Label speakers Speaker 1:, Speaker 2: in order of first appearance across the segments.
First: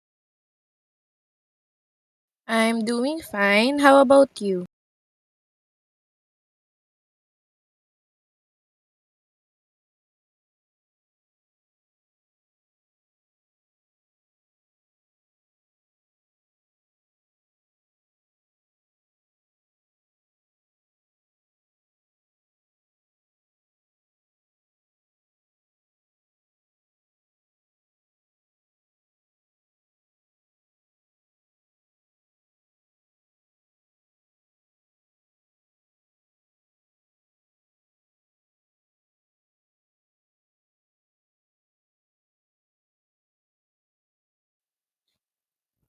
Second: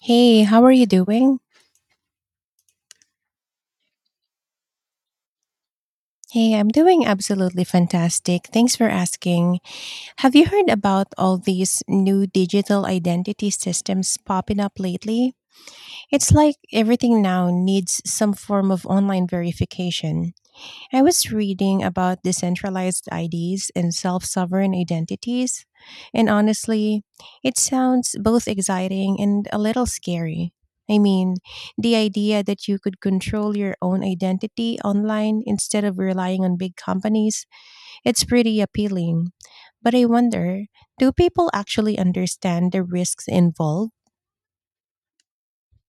Speaker 1: Hey, how are you doing?
Speaker 2: I'm doing fine. How about you?
Speaker 1: Hey, I'm doing absolutely fantastic. Thanks for asking. Have you heard about all these new digital identity systems popping up lately? It's like everything now needs some form of online verification. I was reading about decentralized IDs and self sovereign identities, and honestly, it sounds both exciting and a little scary. I mean, the idea that you could control your own identity online instead of relying on big companies, it's pretty appealing. But I wonder, do people actually understand the risks involved?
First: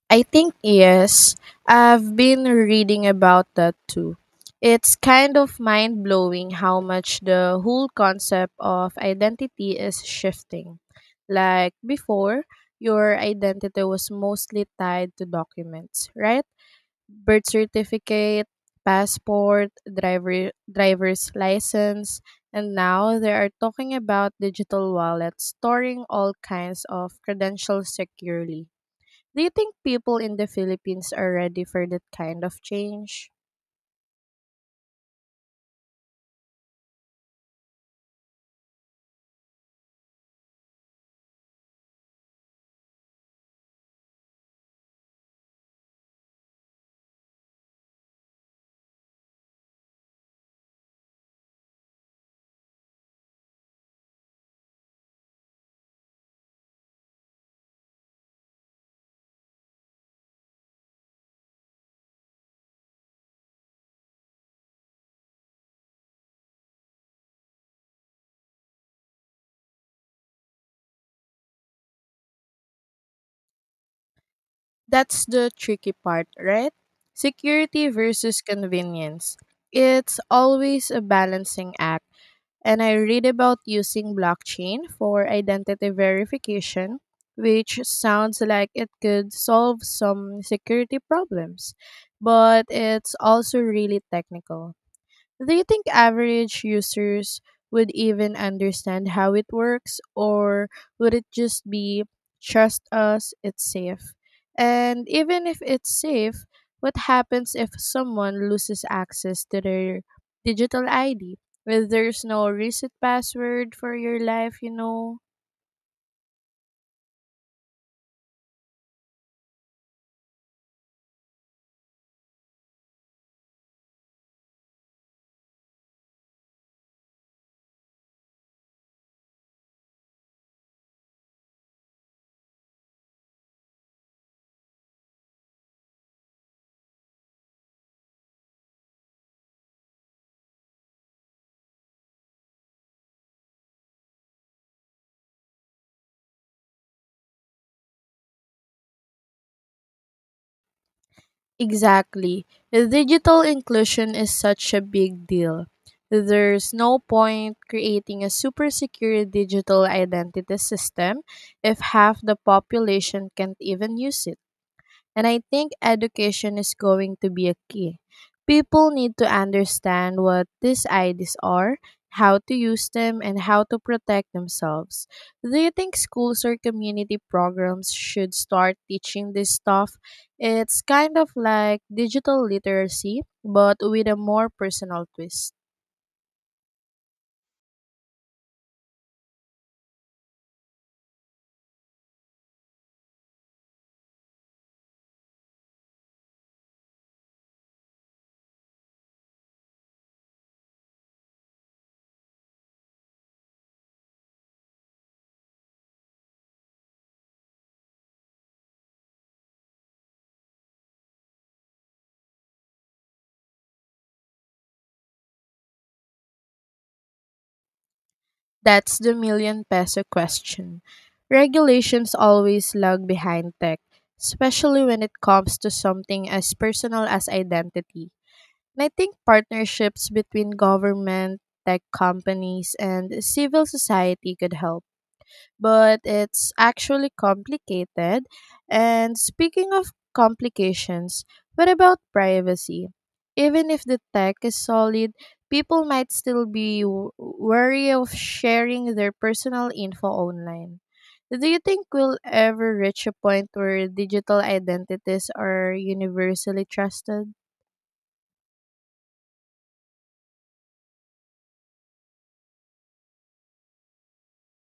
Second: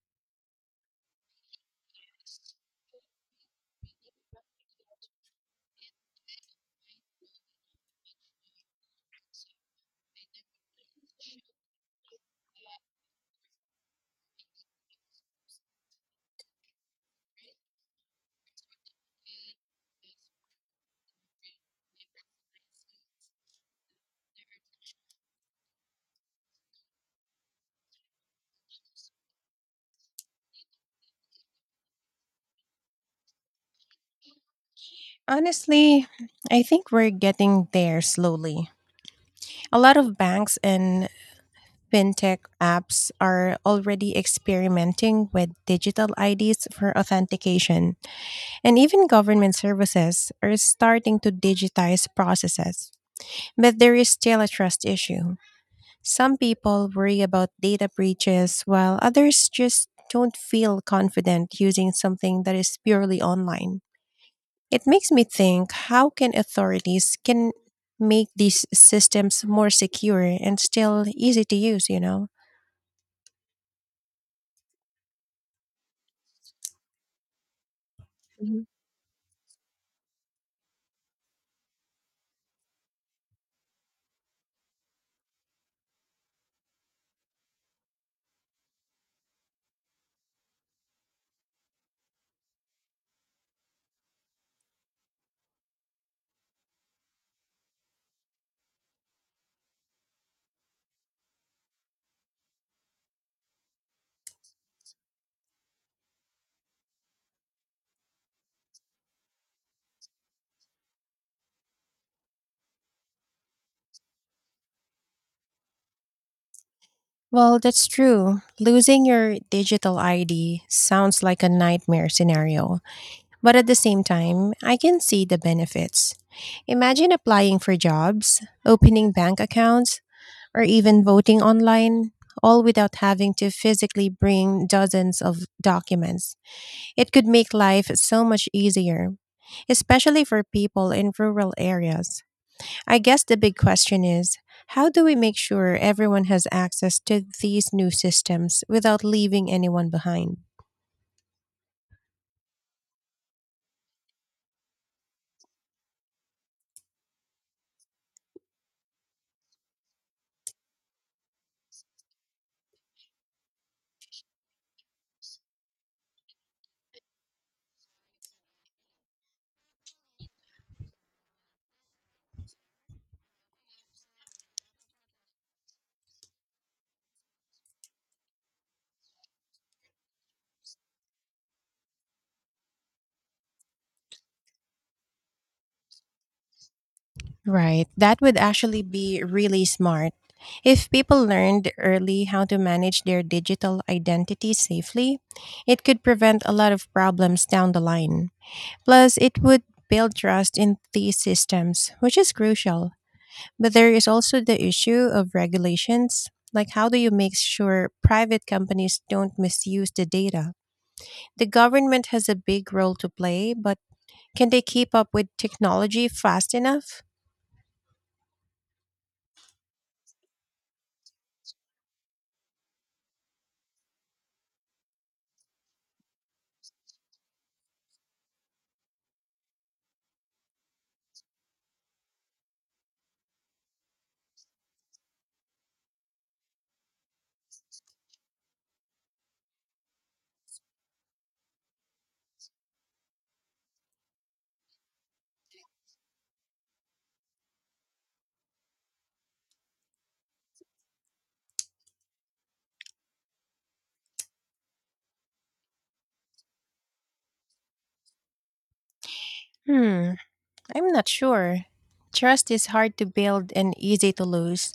Speaker 2: I think yes. I've been reading about that too. It's kind of mind blowing how much the whole concept of identity is shifting. Like before, your identity was mostly tied to documents, right? Birth certificate, passport, driver's license, and now they are talking about digital wallets storing all kinds of credentials securely. Do you think people in the Philippines are ready for that kind of change?
Speaker 1: Honestly, I think we're getting there slowly. A lot of banks and Fintech apps are already experimenting with digital IDs for authentication, and even government services are starting to digitize processes. But there is still a trust issue. Some people worry about data breaches, while others just don't feel confident using something that is purely online. It makes me think how can authorities can make these systems more secure and still easy to use, you know?
Speaker 2: That's the tricky part, right? Security versus convenience. It's always a balancing act. And I read about using blockchain for identity verification, which sounds like it could solve some security problems, but it's also really technical. Do you think average users would even understand how it works, or would it just be trust us, it's safe? And even if it's safe, what happens if someone loses access to their digital ID? Well, there's no reset password for your life, you know?
Speaker 1: Well, that's true. Losing your digital ID sounds like a nightmare scenario, but at the same time, I can see the benefits. Imagine applying for jobs, opening bank accounts, or even voting online, all without having to physically bring dozens of documents. It could make life so much easier, especially for people in rural areas. I guess the big question is, how do we make sure everyone has access to these new systems without leaving anyone behind?
Speaker 2: Exactly. Digital inclusion is such a big deal. There's no point creating a super secure digital identity system if half the population can't even use it. And I think education is going to be a key. People need to understand what these IDs are, how to use them, and how to protect themselves. Do you think schools or community programs should start teaching this stuff? It's kind of like digital literacy, but with a more personal twist.
Speaker 1: Right, that would actually be really smart. If people learned early how to manage their digital identity safely, it could prevent a lot of problems down the line. Plus, it would build trust in these systems, which is crucial. But there is also the issue of regulations. Like, how do you make sure private companies don't misuse the data? The government has a big role to play, but can they keep up with technology fast enough?
Speaker 2: That's the million peso question. Regulations always lag behind tech, especially when it comes to something as personal as identity. And I think partnerships between government, tech companies, and civil society could help, but it's actually complicated. And speaking of complications, what about privacy? Even if the tech is solid, people might still be wary of sharing their personal info online. Do you think we'll ever reach a point where digital identities are universally trusted?
Speaker 1: Hmm, I'm not sure. Trust is hard to build and easy to lose,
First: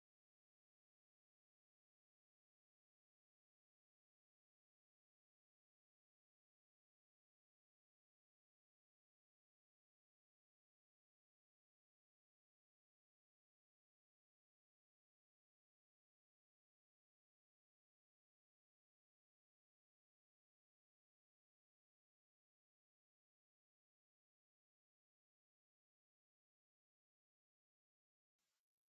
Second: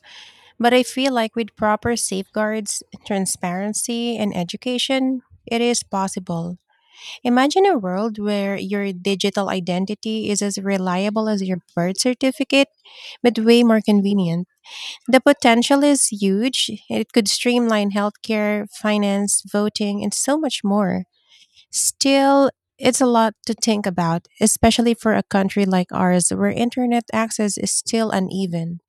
Speaker 1: but I feel like with proper safeguards, transparency, and education, it is possible. Imagine a world where your digital identity is as reliable as your birth certificate, but way more convenient. The potential is huge. It could streamline healthcare, finance, voting, and so much more. Still, it's a lot to think about, especially for a country like ours where internet access is still uneven.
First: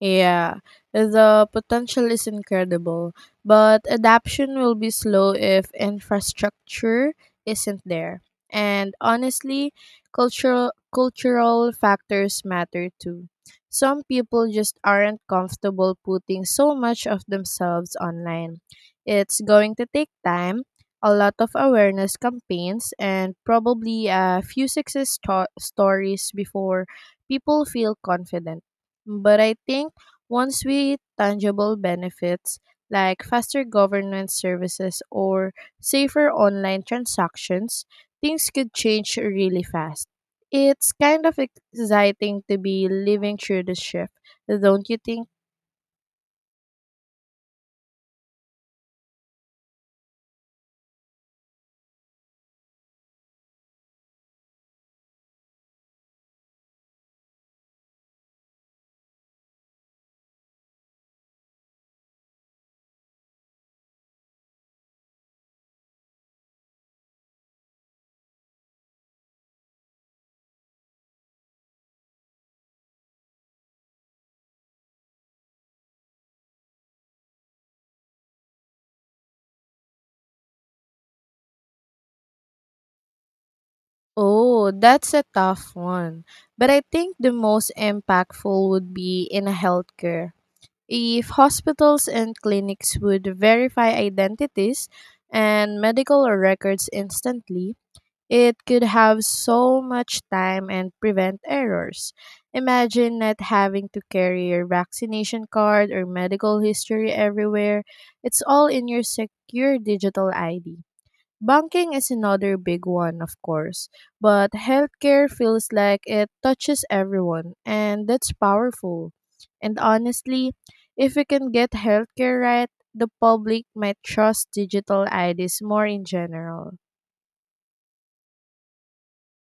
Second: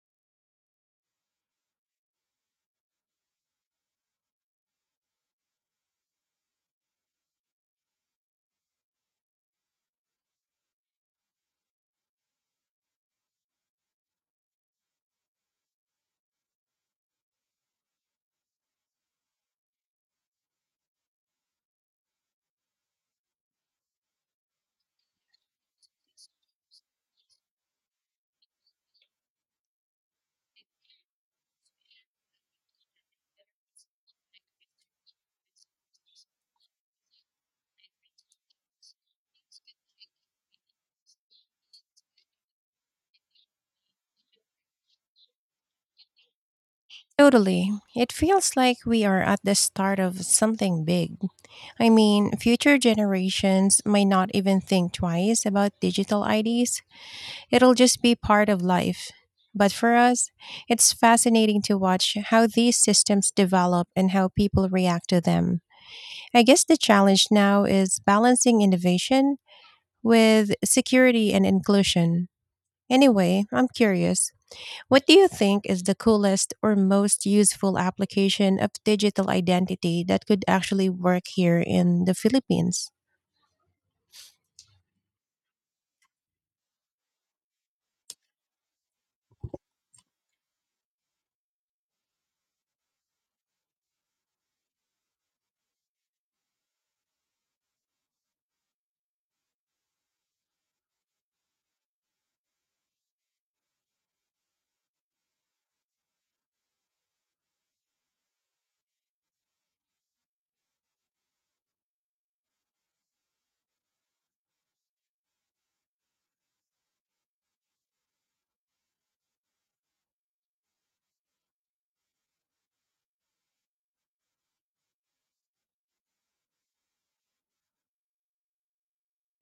Speaker 2: Yeah, the potential is incredible, but adaption will be slow if infrastructure isn't there. And honestly, cultural factors matter too. Some people just aren't comfortable putting so much of themselves online. It's going to take time, a lot of awareness campaigns, and probably a few success stories before people feel confident. But I think once we tangible benefits like faster governance services or safer online transactions, things could change really fast. It's kind of exciting to be living through the shift, don't you think?
Speaker 1: Totally. It feels like we are at the start of something big. I mean, future generations might not even think twice about digital IDs. It'll just be part of life. But for us, it's fascinating to watch how these systems develop and how people react to them. I guess the challenge now is balancing innovation with security and inclusion. Anyway, I'm curious. What do you think is the coolest or most useful application of digital identity that could actually work here in the Philippines?
Speaker 2: Oh, that's a tough one. But I think the most impactful would be in healthcare. If hospitals and clinics would verify identities and medical records instantly, it could have so much time and prevent errors. Imagine not having to carry your vaccination card or medical history everywhere. It's all in your secure digital ID. Banking is another big one, of course, but healthcare feels like it touches everyone, and that's powerful. And honestly, if we can get healthcare right, the public might trust digital IDs more in general.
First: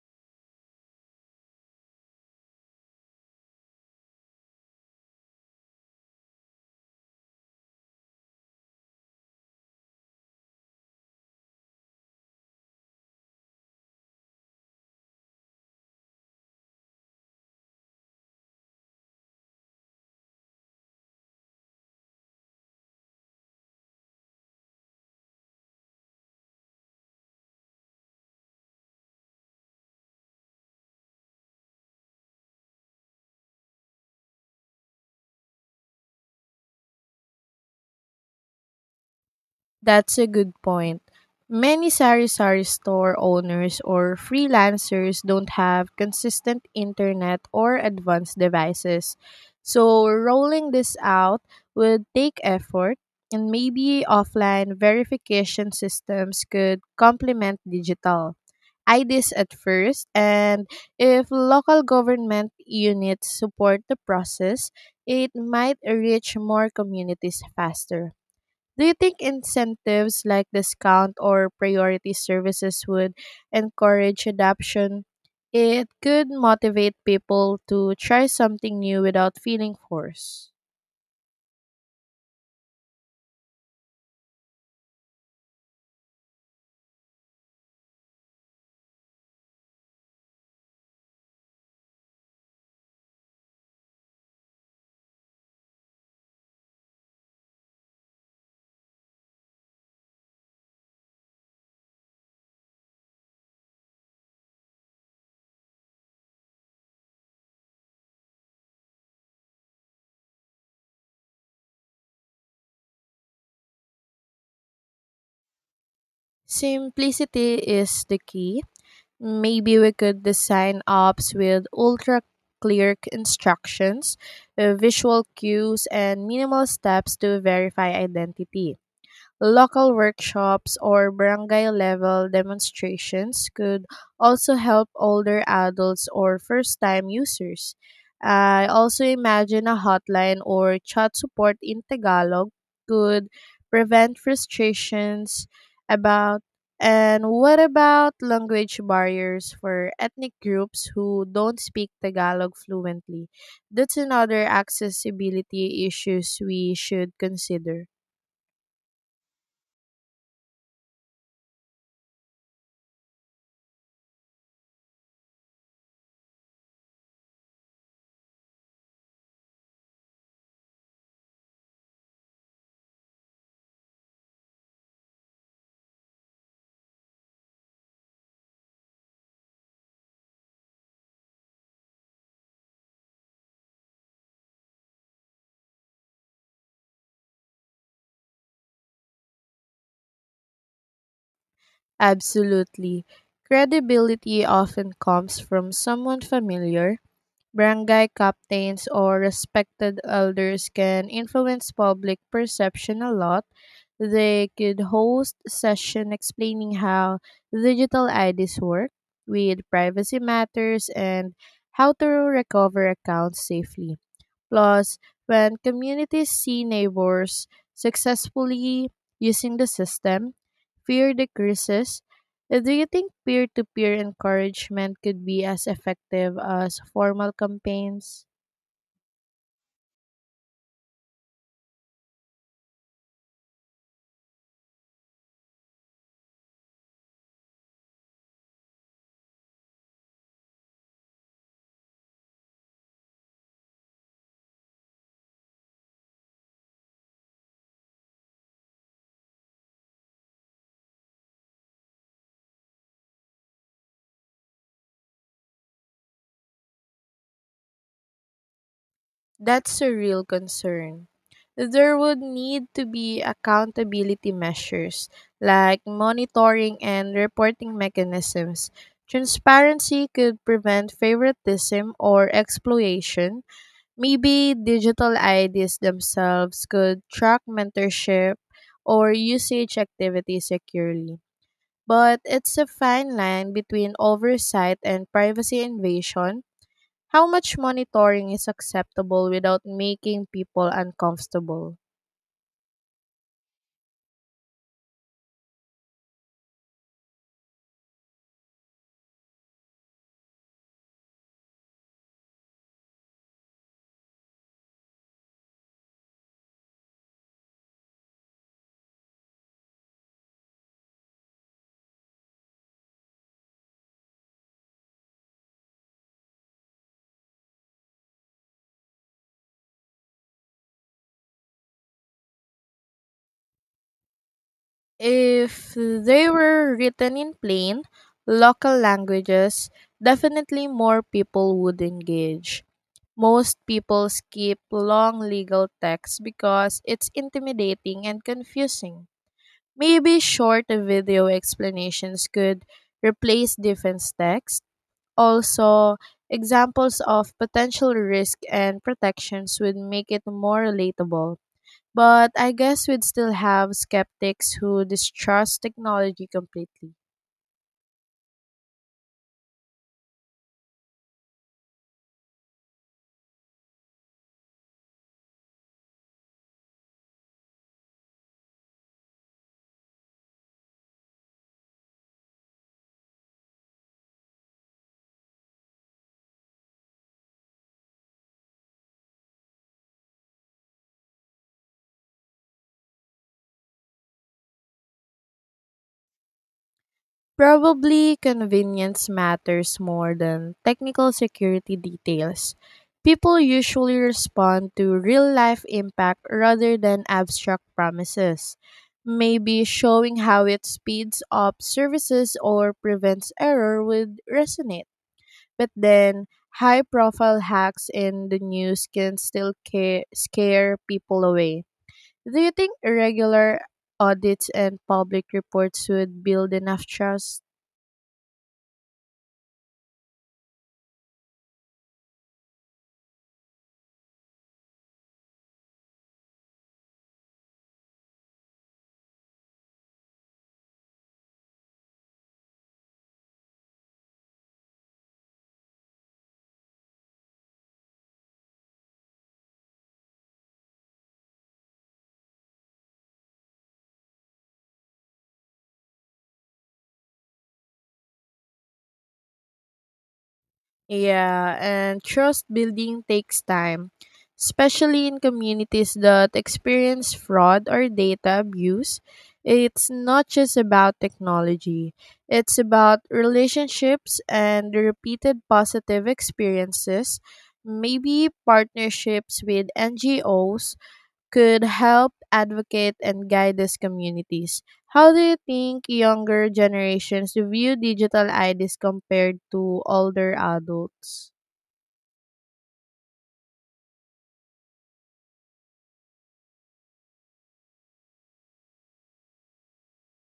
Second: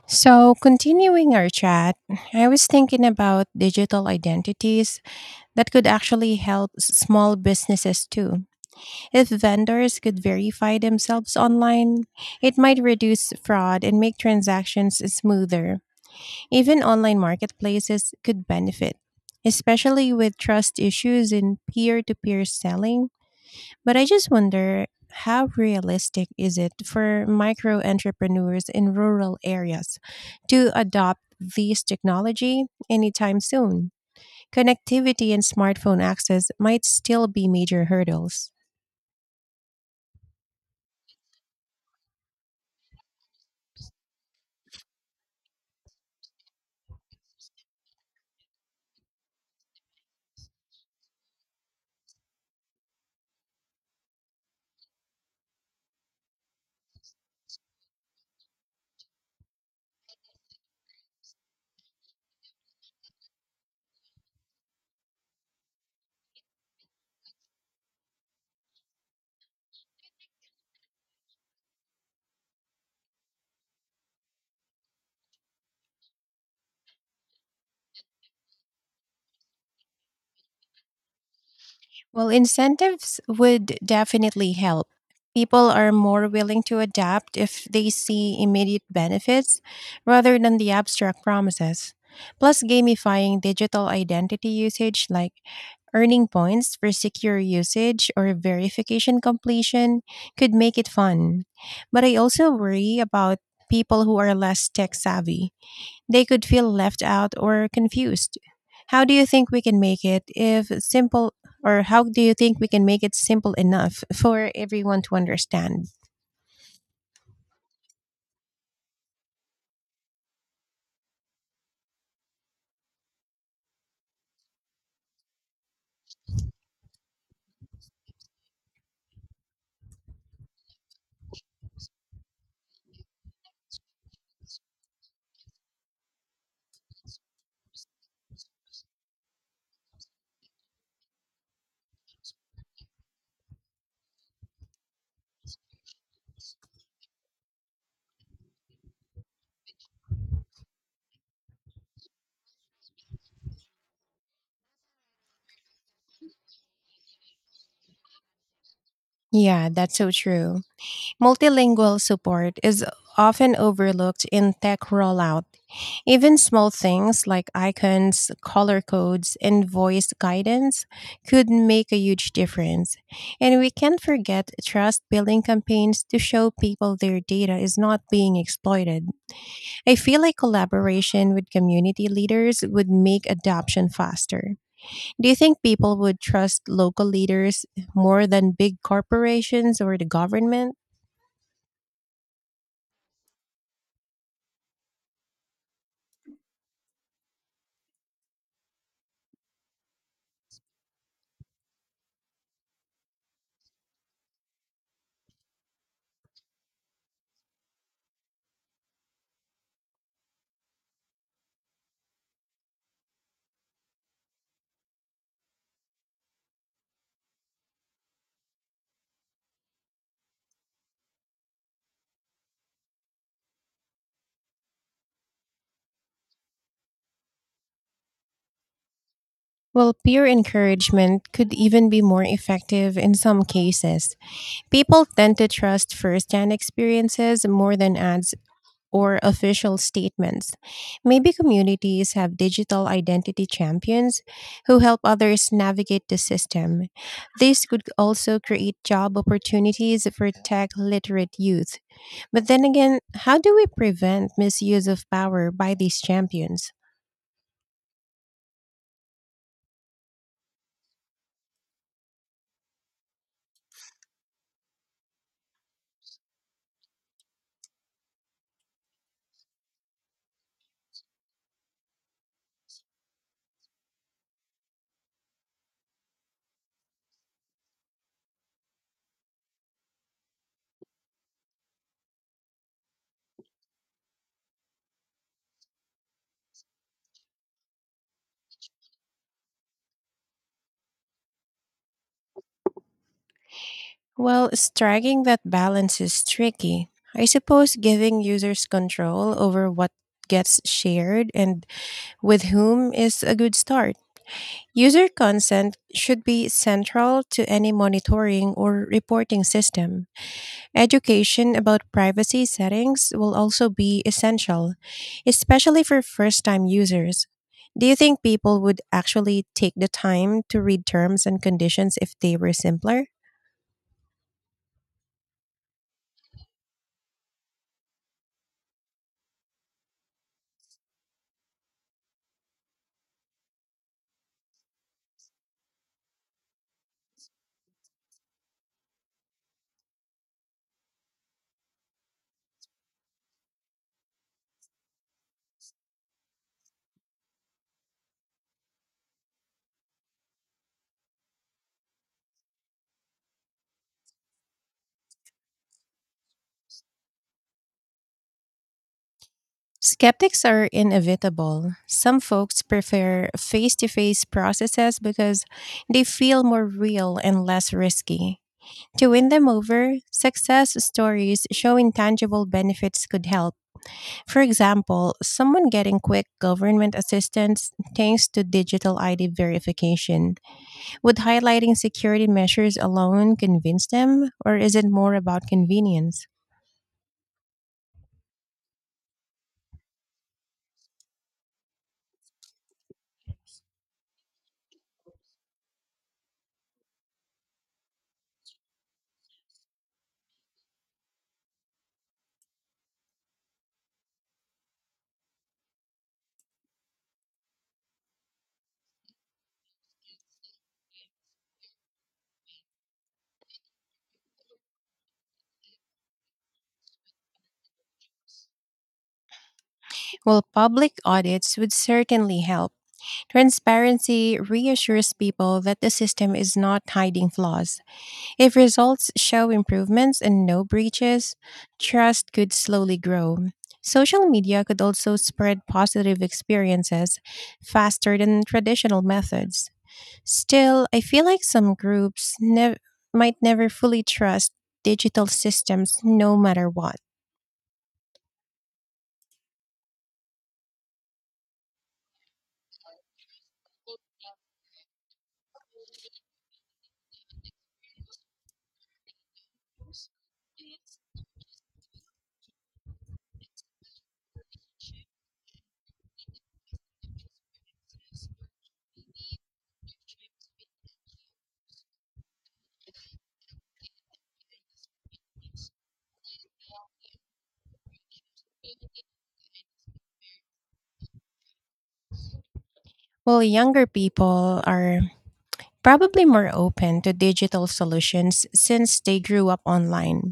Speaker 1: So, continuing our chat, I was thinking about digital identities that could actually help small businesses too. If vendors could verify themselves online, it might reduce fraud and make transactions smoother. Even online marketplaces could benefit, especially with trust issues in peer to peer selling. But I just wonder, how realistic is it for micro entrepreneurs in rural areas to adopt this technology anytime soon? Connectivity and smartphone access might still be major hurdles.
Speaker 2: That's a good point. Many sari-sari store owners or freelancers don't have consistent internet or advanced devices. So rolling this out would take effort, and maybe offline verification systems could complement digital IDs at first, and if local government units support the process, it might reach more communities faster. Do you think incentives like discount or priority services would encourage adoption? It could motivate people to try something new without feeling forced.
Speaker 1: Well, incentives would definitely help. People are more willing to adapt if they see immediate benefits rather than the abstract promises. Plus, gamifying digital identity usage like earning points for secure usage or verification completion could make it fun. But I also worry about people who are less tech savvy. They could feel left out or confused. How do you think we can make it if simple or how do you think we can make it simple enough for everyone to understand?
Speaker 2: Simplicity is the key. Maybe we could design apps with ultra clear instructions, visual cues, and minimal steps to verify identity. Local workshops or barangay level demonstrations could also help older adults or first time users. I also imagine a hotline or chat support in Tagalog could prevent frustrations about, and what about language barriers for ethnic groups who don't speak Tagalog fluently? That's another accessibility issues we should consider.
Speaker 1: Yeah, that's so true. Multilingual support is often overlooked in tech rollout. Even small things like icons, color codes, and voice guidance could make a huge difference. And we can't forget trust building campaigns to show people their data is not being exploited. I feel like collaboration with community leaders would make adoption faster. Do you think people would trust local leaders more than big corporations or the government?
Speaker 2: Absolutely. Credibility often comes from someone familiar. Barangay captains or respected elders can influence public perception a lot. They could host session explaining how digital IDs work, with privacy matters and how to recover accounts safely. Plus, when communities see neighbors successfully using the system, fear decreases. Do you think peer to peer encouragement could be as effective as formal campaigns?
Speaker 1: Well, peer encouragement could even be more effective in some cases. People tend to trust firsthand experiences more than ads or official statements. Maybe communities have digital identity champions who help others navigate the system. This could also create job opportunities for tech literate youth. But then again, how do we prevent misuse of power by these champions?
Speaker 2: That's a real concern. There would need to be accountability measures like monitoring and reporting mechanisms. Transparency could prevent favoritism or exploitation. Maybe digital IDs themselves could track mentorship or usage activity securely. But it's a fine line between oversight and privacy invasion. How much monitoring is acceptable without making people uncomfortable?
Speaker 1: Well, striking that balance is tricky. I suppose giving users control over what gets shared and with whom is a good start. User consent should be central to any monitoring or reporting system. Education about privacy settings will also be essential, especially for first time users. Do you think people would actually take the time to read terms and conditions if they were simpler?
Speaker 2: If they were written in plain, local languages, definitely more people would engage. Most people skip long legal texts because it's intimidating and confusing. Maybe short video explanations could replace defense text. Also, examples of potential risk and protections would make it more relatable. But I guess we'd still have skeptics who distrust technology completely.
Speaker 1: Skeptics are inevitable. Some folks prefer face to face processes because they feel more real and less risky. To win them over, success stories showing tangible benefits could help. For example, someone getting quick government assistance thanks to digital ID verification. Would highlighting security measures alone convince them, or is it more about convenience?
Speaker 2: Probably convenience matters more than technical security details. People usually respond to real life impact rather than abstract promises. Maybe showing how it speeds up services or prevents error would resonate. But then, high profile hacks in the news can still scare people away. Do you think regular audits and public reports would build enough trust?
Speaker 1: Well, public audits would certainly help. Transparency reassures people that the system is not hiding flaws. If results show improvements and no breaches, trust could slowly grow. Social media could also spread positive experiences faster than traditional methods. Still, I feel like some groups might never fully trust digital systems no matter what.
Speaker 2: Yeah, and trust building takes time, especially in communities that experience fraud or data abuse. It's not just about technology, it's about relationships and repeated positive experiences. Maybe partnerships with NGOs could help advocate and guide these communities. How do you think younger generations view digital IDs compared to older adults?
Speaker 1: While younger people are probably more open to digital solutions since they grew up online.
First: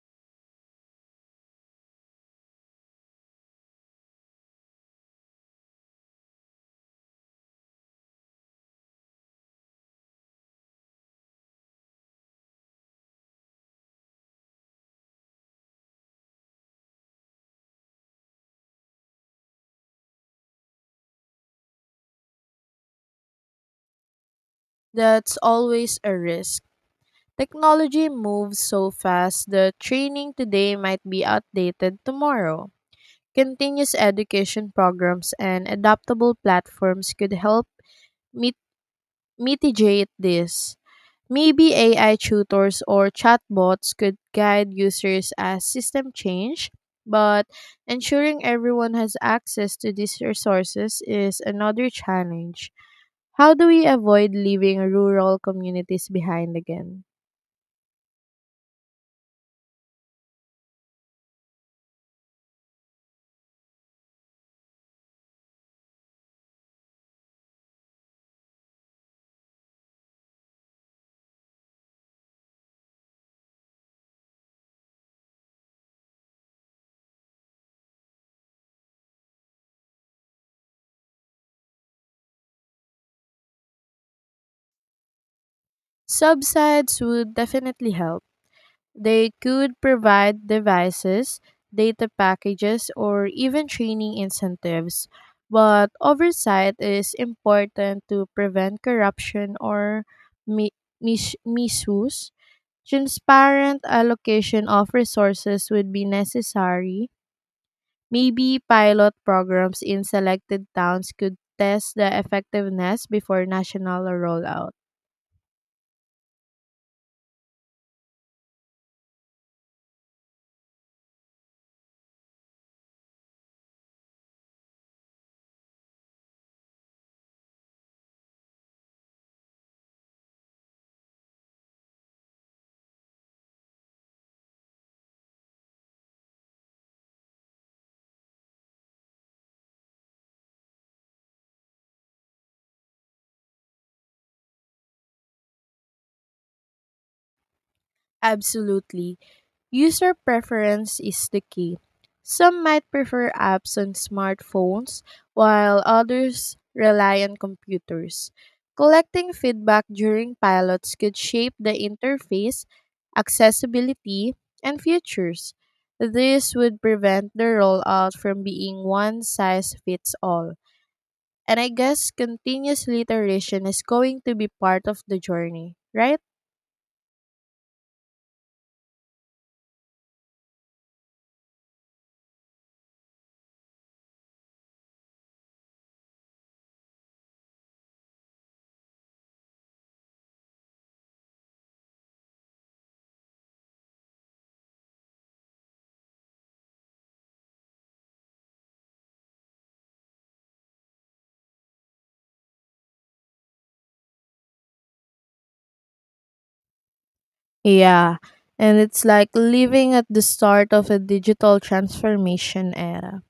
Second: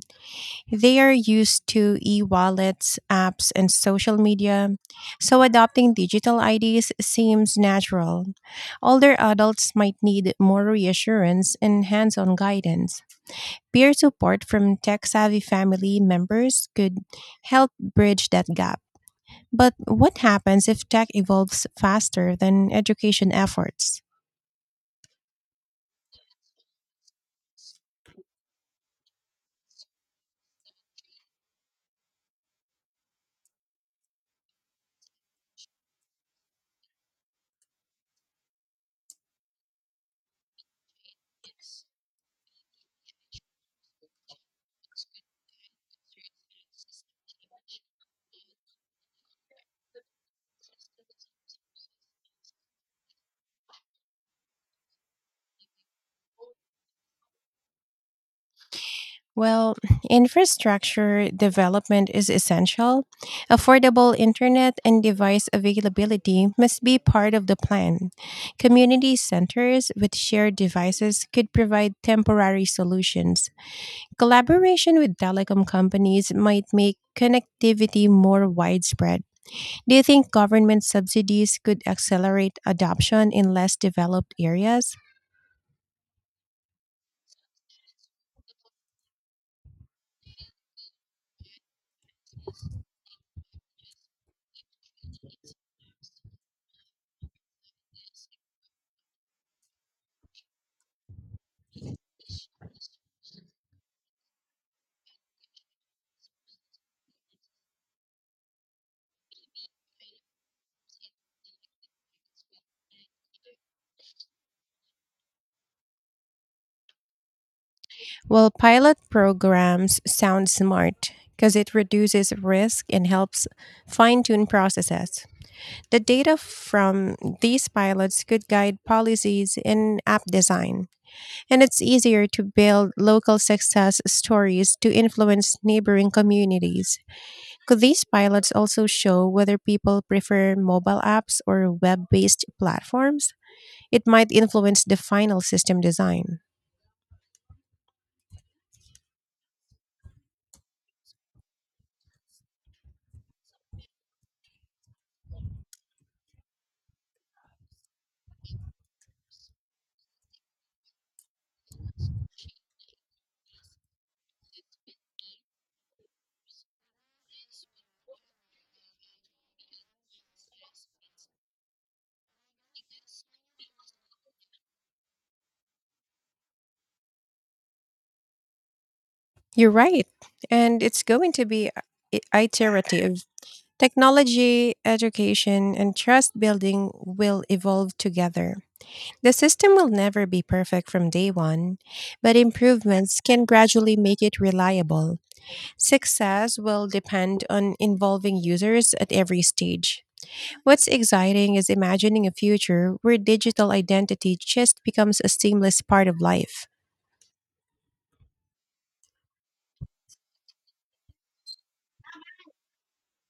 Speaker 1: They are used to e wallets, apps, and social media, so adopting digital IDs seems natural. Older adults might need more reassurance and hands on guidance. Peer support from tech savvy family members could help bridge that gap. But what happens if tech evolves faster than education efforts?
Speaker 2: That's always a risk. Technology moves so fast that training today might be outdated tomorrow. Continuous education programs and adaptable platforms could help mit- mitigate this. Maybe AI tutors or chatbots could guide users as system change, but ensuring everyone has access to these resources is another challenge. How do we avoid leaving rural communities behind again?
Speaker 1: Well, infrastructure development is essential. Affordable internet and device availability must be part of the plan. Community centers with shared devices could provide temporary solutions. Collaboration with telecom companies might make connectivity more widespread. Do you think government subsidies could accelerate adoption in less developed areas?
Speaker 2: Subsides would definitely help. They could provide devices, data packages, or even training incentives, but oversight is important to prevent corruption or misuse. Transparent allocation of resources would be necessary. Maybe pilot programs in selected towns could test the effectiveness before national rollout.
Speaker 1: Well, pilot programs sound smart because it reduces risk and helps fine tune processes. The data from these pilots could guide policies and app design, and it's easier to build local success stories to influence neighboring communities. Could these pilots also show whether people prefer mobile apps or web based platforms? It might influence the final system design.
Speaker 2: Absolutely. User preference is the key. Some might prefer apps on smartphones, while others rely on computers. Collecting feedback during pilots could shape the interface, accessibility, and features. This would prevent the rollout from being one size fits all. And I guess continuous iteration is going to be part of the journey, right?
Speaker 1: You're right. And it's going to be iterative. Technology, education, and trust building will evolve together. The system will never be perfect from day one, but improvements can gradually make it reliable. Success will depend on involving users at every stage. What's exciting is imagining a future where digital identity just becomes a seamless part of life.
Speaker 2: Yeah, and it's like living at the start of a digital transformation era.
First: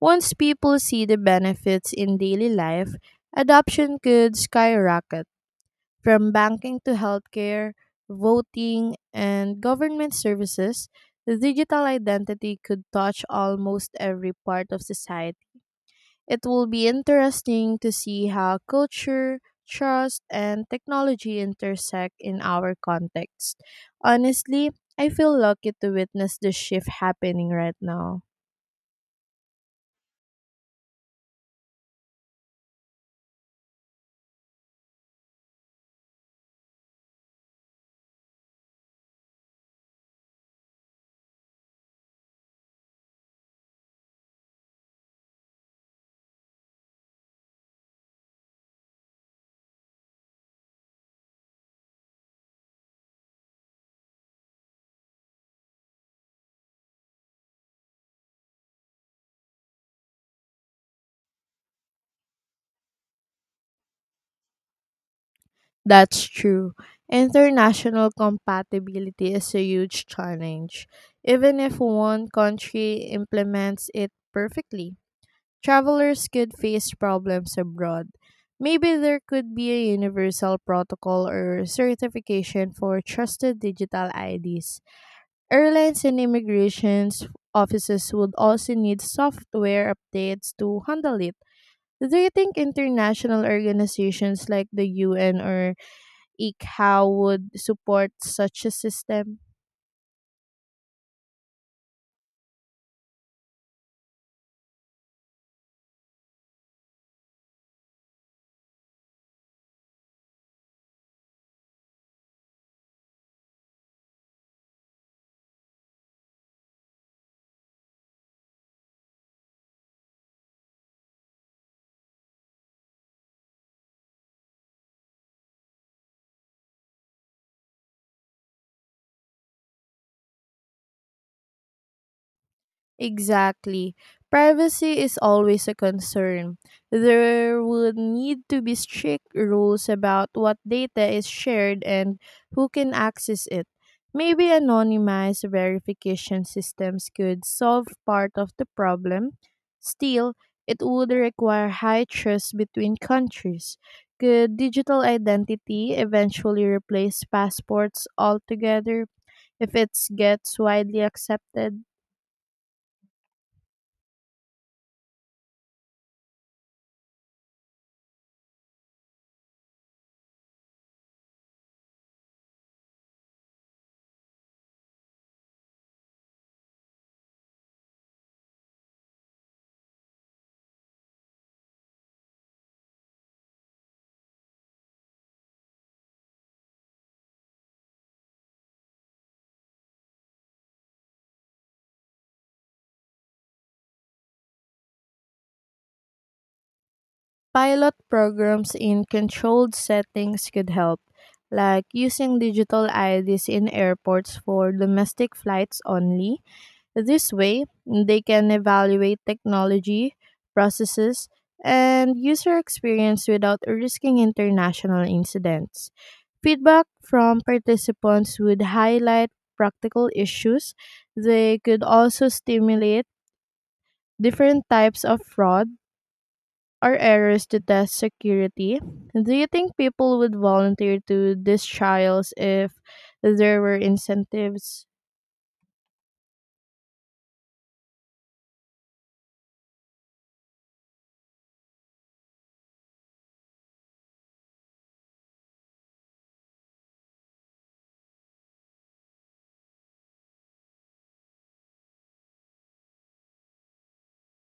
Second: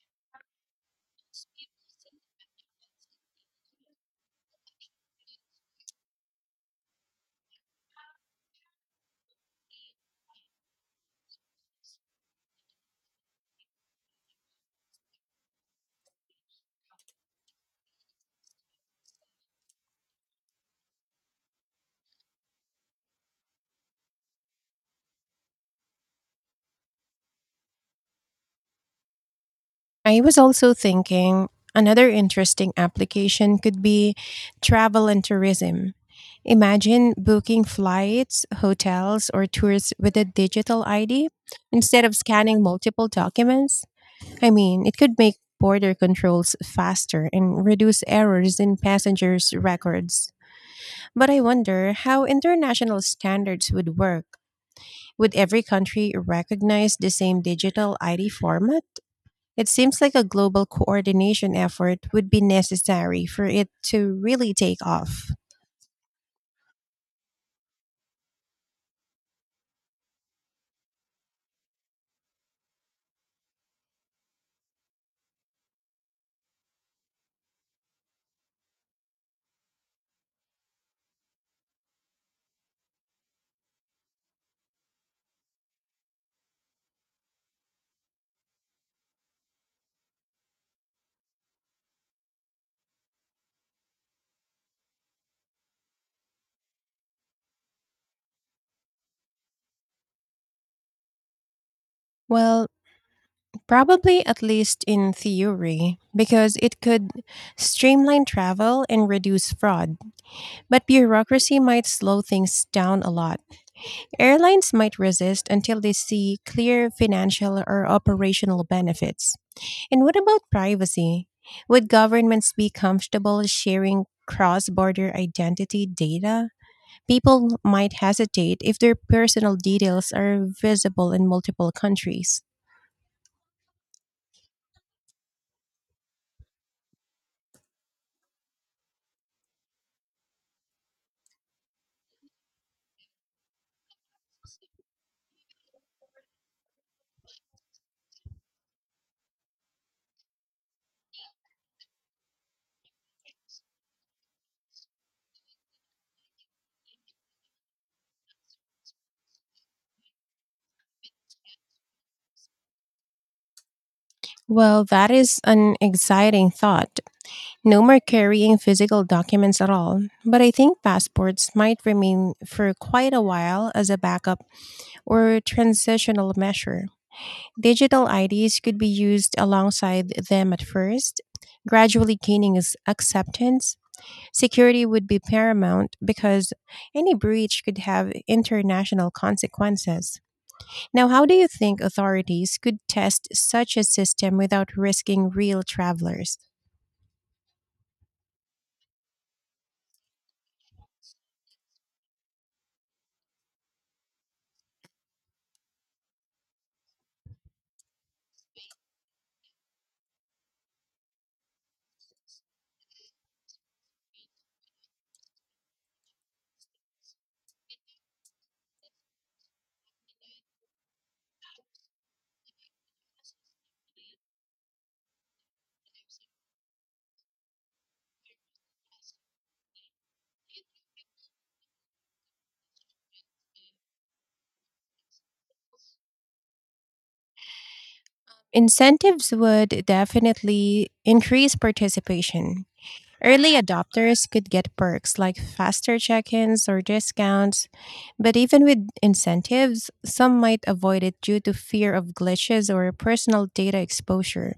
Speaker 2: Once people see the benefits in daily life, adoption could skyrocket from banking to healthcare, voting, and government services. The digital identity could touch almost every part of society. It will be interesting to see how culture, trust, and technology intersect in our context. Honestly, I feel lucky to witness this shift happening right now.
Speaker 1: I was also thinking another interesting application could be travel and tourism. Imagine booking flights, hotels, or tours with a digital ID instead of scanning multiple documents. I mean, it could make border controls faster and reduce errors in passengers' records. But I wonder how international standards would work. Would every country recognize the same digital ID format? It seems like a global coordination effort would be necessary for it to really take off.
Speaker 2: That's true. International compatibility is a huge challenge. Even if one country implements it perfectly, travelers could face problems abroad. Maybe there could be a universal protocol or certification for trusted digital IDs. Airlines and immigration offices would also need software updates to handle it. Do you think international organizations like the UN or ICAO would support such a system?
Speaker 1: Well, probably at least in theory, because it could streamline travel and reduce fraud. But bureaucracy might slow things down a lot. Airlines might resist until they see clear financial or operational benefits. And what about privacy? Would governments be comfortable sharing cross border identity data? People might hesitate if their personal details are visible in multiple countries.
Speaker 2: Exactly. Privacy is always a concern. There would need to be strict rules about what data is shared and who can access it. Maybe anonymized verification systems could solve part of the problem. Still, it would require high trust between countries. Could digital identity eventually replace passports altogether if it gets widely accepted?
Speaker 1: Well, that is an exciting thought. No more carrying physical documents at all. But I think passports might remain for quite a while as a backup or transitional measure. Digital IDs could be used alongside them at first, gradually gaining its acceptance. Security would be paramount because any breach could have international consequences. Now, how do you think authorities could test such a system without risking real travelers?
Speaker 2: Pilot programs in controlled settings could help, like using digital IDs in airports for domestic flights only. This way, they can evaluate technology, processes, and user experience without risking international incidents. Feedback from participants would highlight practical issues. They could also stimulate different types of fraud or errors to test security. Do you think people would volunteer to these trials if there were incentives?
Speaker 1: Incentives would definitely increase participation. Early adopters could get perks like faster check ins or discounts, but even with incentives, some might avoid it due to fear of glitches or personal data exposure.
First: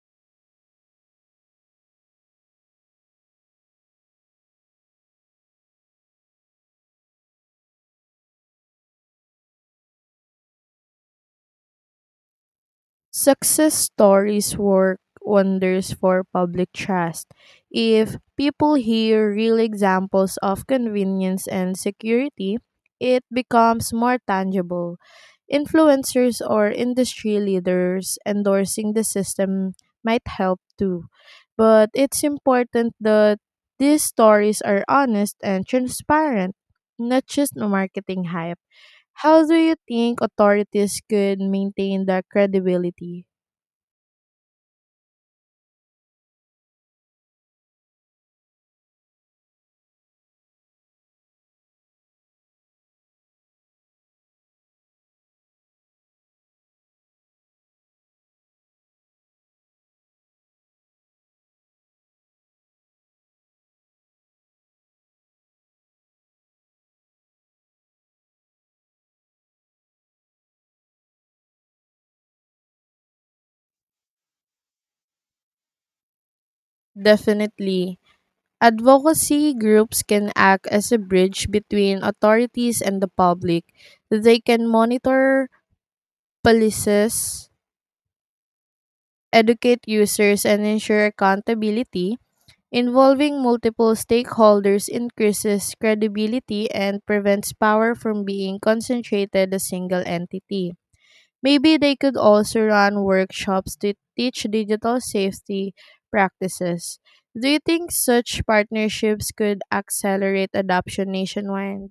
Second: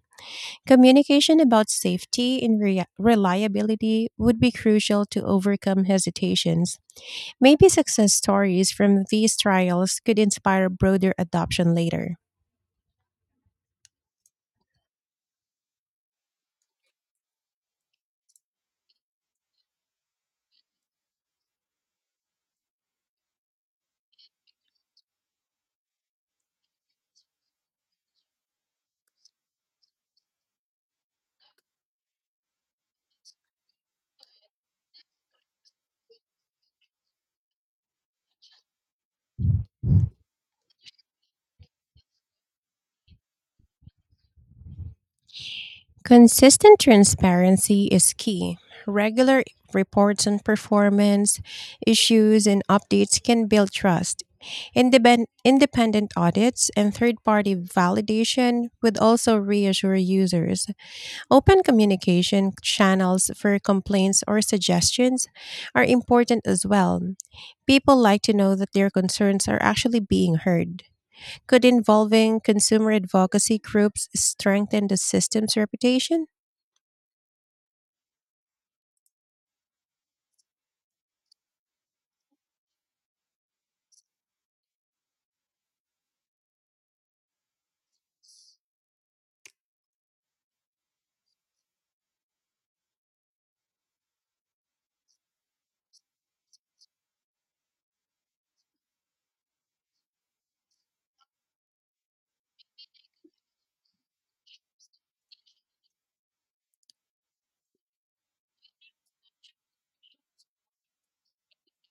Speaker 1: Communication about safety and rea reliability would be crucial to overcome hesitations. Maybe success stories from these trials could inspire broader adoption later.
Speaker 2: Success stories work wonders for public trust. If people hear real examples of convenience and security, it becomes more tangible. Influencers or industry leaders endorsing the system might help too. But it's important that these stories are honest and transparent, not just marketing hype. How do you think authorities could maintain their credibility?
Speaker 1: Consistent transparency is key. Regular reports on performance, issues, and updates can build trust. Independent audits and third party validation would also reassure users. Open communication channels for complaints or suggestions are important as well. People like to know that their concerns are actually being heard. Could involving consumer advocacy groups strengthen the system's reputation?
Speaker 2: Definitely. Advocacy groups can act as a bridge between authorities and the public. They can monitor policies, educate users, and ensure accountability. Involving multiple stakeholders increases credibility and prevents power from being concentrated in a single entity. Maybe they could also run workshops to teach digital safety practices. Do you think such partnerships could accelerate adoption nationwide?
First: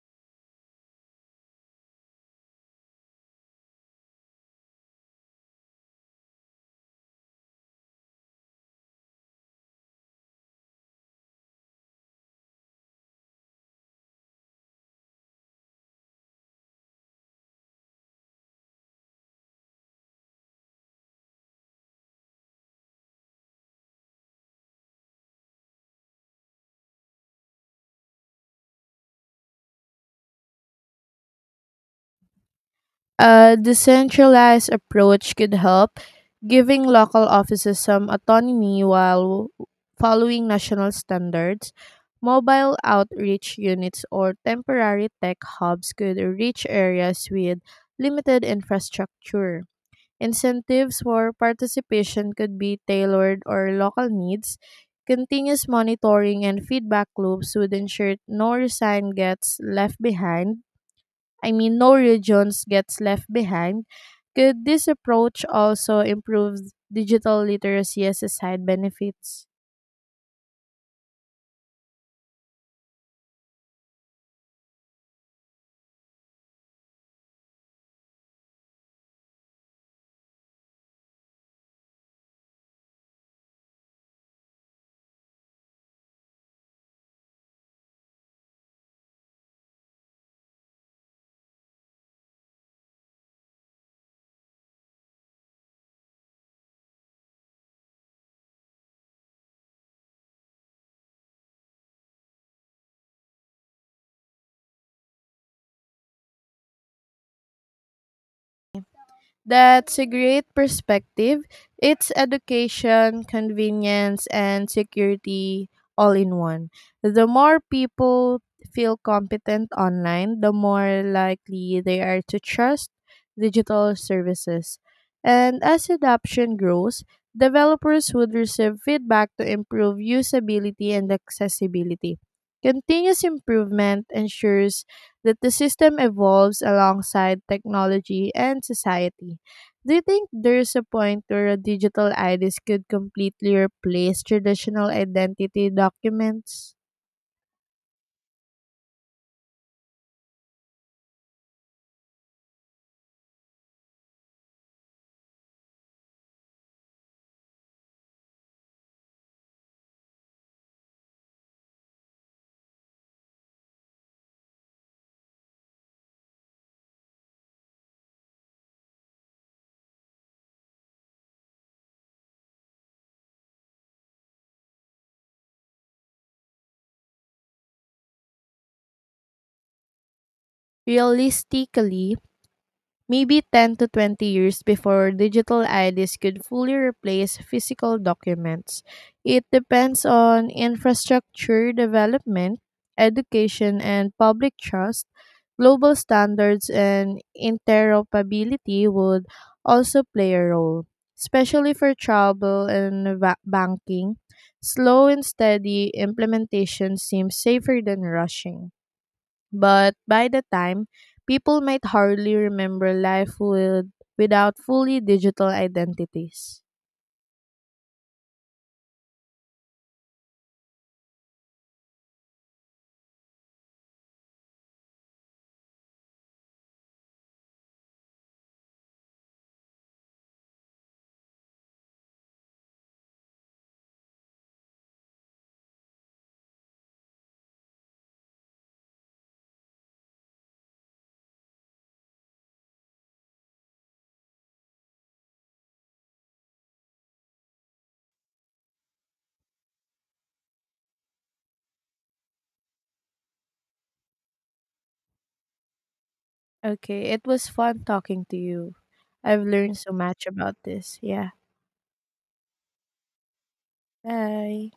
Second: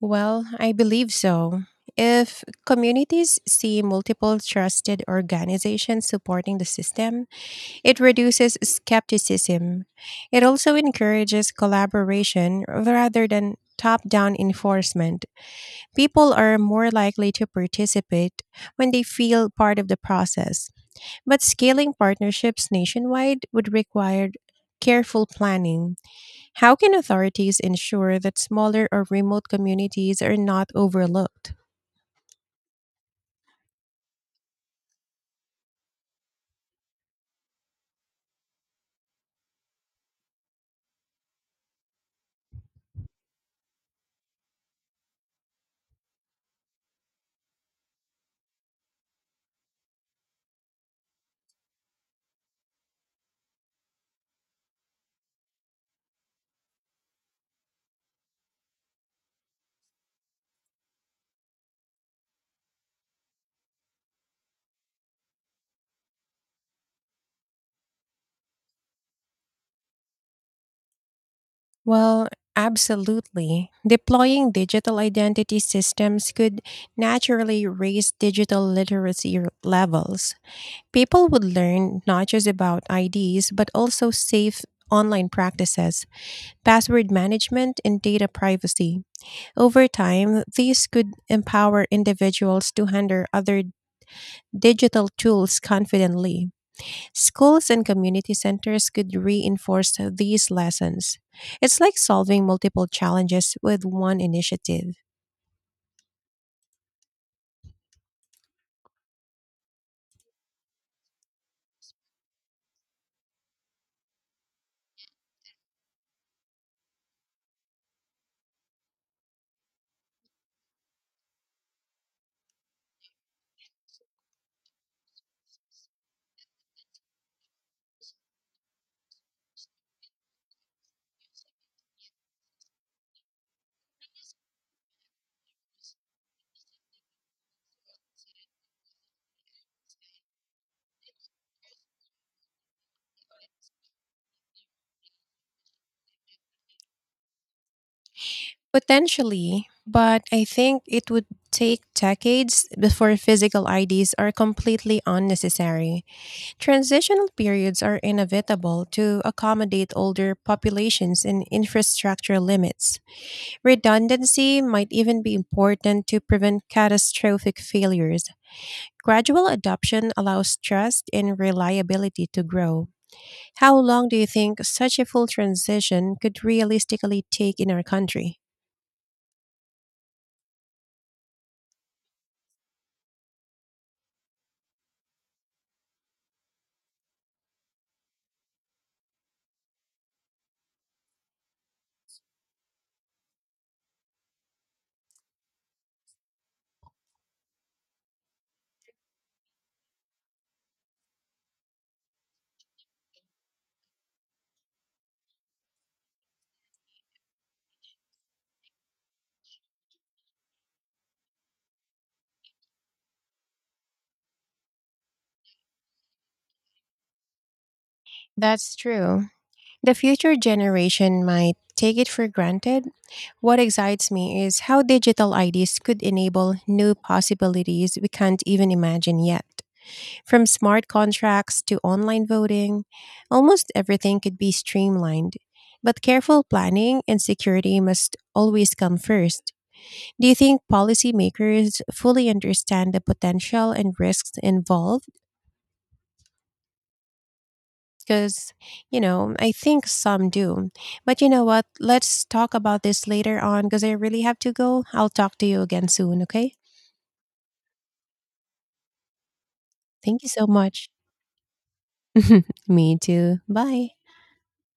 Speaker 1: Well, I believe so. If communities see multiple trusted organizations supporting the system, it reduces skepticism. It also encourages collaboration rather than top down enforcement. People are more likely to participate when they feel part of the process. But scaling partnerships nationwide would require careful planning. How can authorities ensure that smaller or remote communities are not overlooked?
Speaker 2: A decentralized approach could help, giving local offices some autonomy while following national standards. Mobile outreach units or temporary tech hubs could reach areas with limited infrastructure. Incentives for participation could be tailored or local needs. Continuous monitoring and feedback loops would ensure no region gets left behind. I mean, no regions gets left behind. Could this approach also improve digital literacy as a side benefits?
Speaker 1: Well, absolutely. Deploying digital identity systems could naturally raise digital literacy levels. People would learn not just about IDs, but also safe online practices, password management, and data privacy. Over time, these could empower individuals to handle other digital tools confidently. Schools and community centers could reinforce these lessons. It's like solving multiple challenges with one initiative.
Speaker 2: That's a great perspective. It's education, convenience, and security all in one. The more people feel competent online, the more likely they are to trust digital services. And as adoption grows, developers would receive feedback to improve usability and accessibility. Continuous improvement ensures that the system evolves alongside technology and society. Do you think there's a point where a digital IDs could completely replace traditional identity documents?
Speaker 1: Potentially, but I think it would take decades before physical IDs are completely unnecessary. Transitional periods are inevitable to accommodate older populations and infrastructure limits. Redundancy might even be important to prevent catastrophic failures. Gradual adoption allows trust and reliability to grow. How long do you think such a full transition could realistically take in our country?
Speaker 2: Realistically, maybe 10 to 20 years before digital IDs could fully replace physical documents. It depends on infrastructure development, education, and public trust. Global standards and interoperability would also play a role, especially for travel and banking. Slow and steady implementation seems safer than rushing. But by the time, people might hardly remember life with, without fully digital identities.
Speaker 1: That's true. The future generation might take it for granted. What excites me is how digital IDs could enable new possibilities we can't even imagine yet. From smart contracts to online voting, almost everything could be streamlined. But careful planning and security must always come first. Do you think policymakers fully understand the potential and risks involved? Because, you know, I think some do. But you know what? Let's talk about this later on because I really have to go. I'll talk to you again soon, okay?
Speaker 2: Okay, it was fun talking to you. I've learned so
Speaker 1: Thank
Speaker 2: much
Speaker 1: you so
Speaker 2: about
Speaker 1: much.
Speaker 2: this. Yeah.
Speaker 1: Me too. Bye.
Speaker 2: Bye.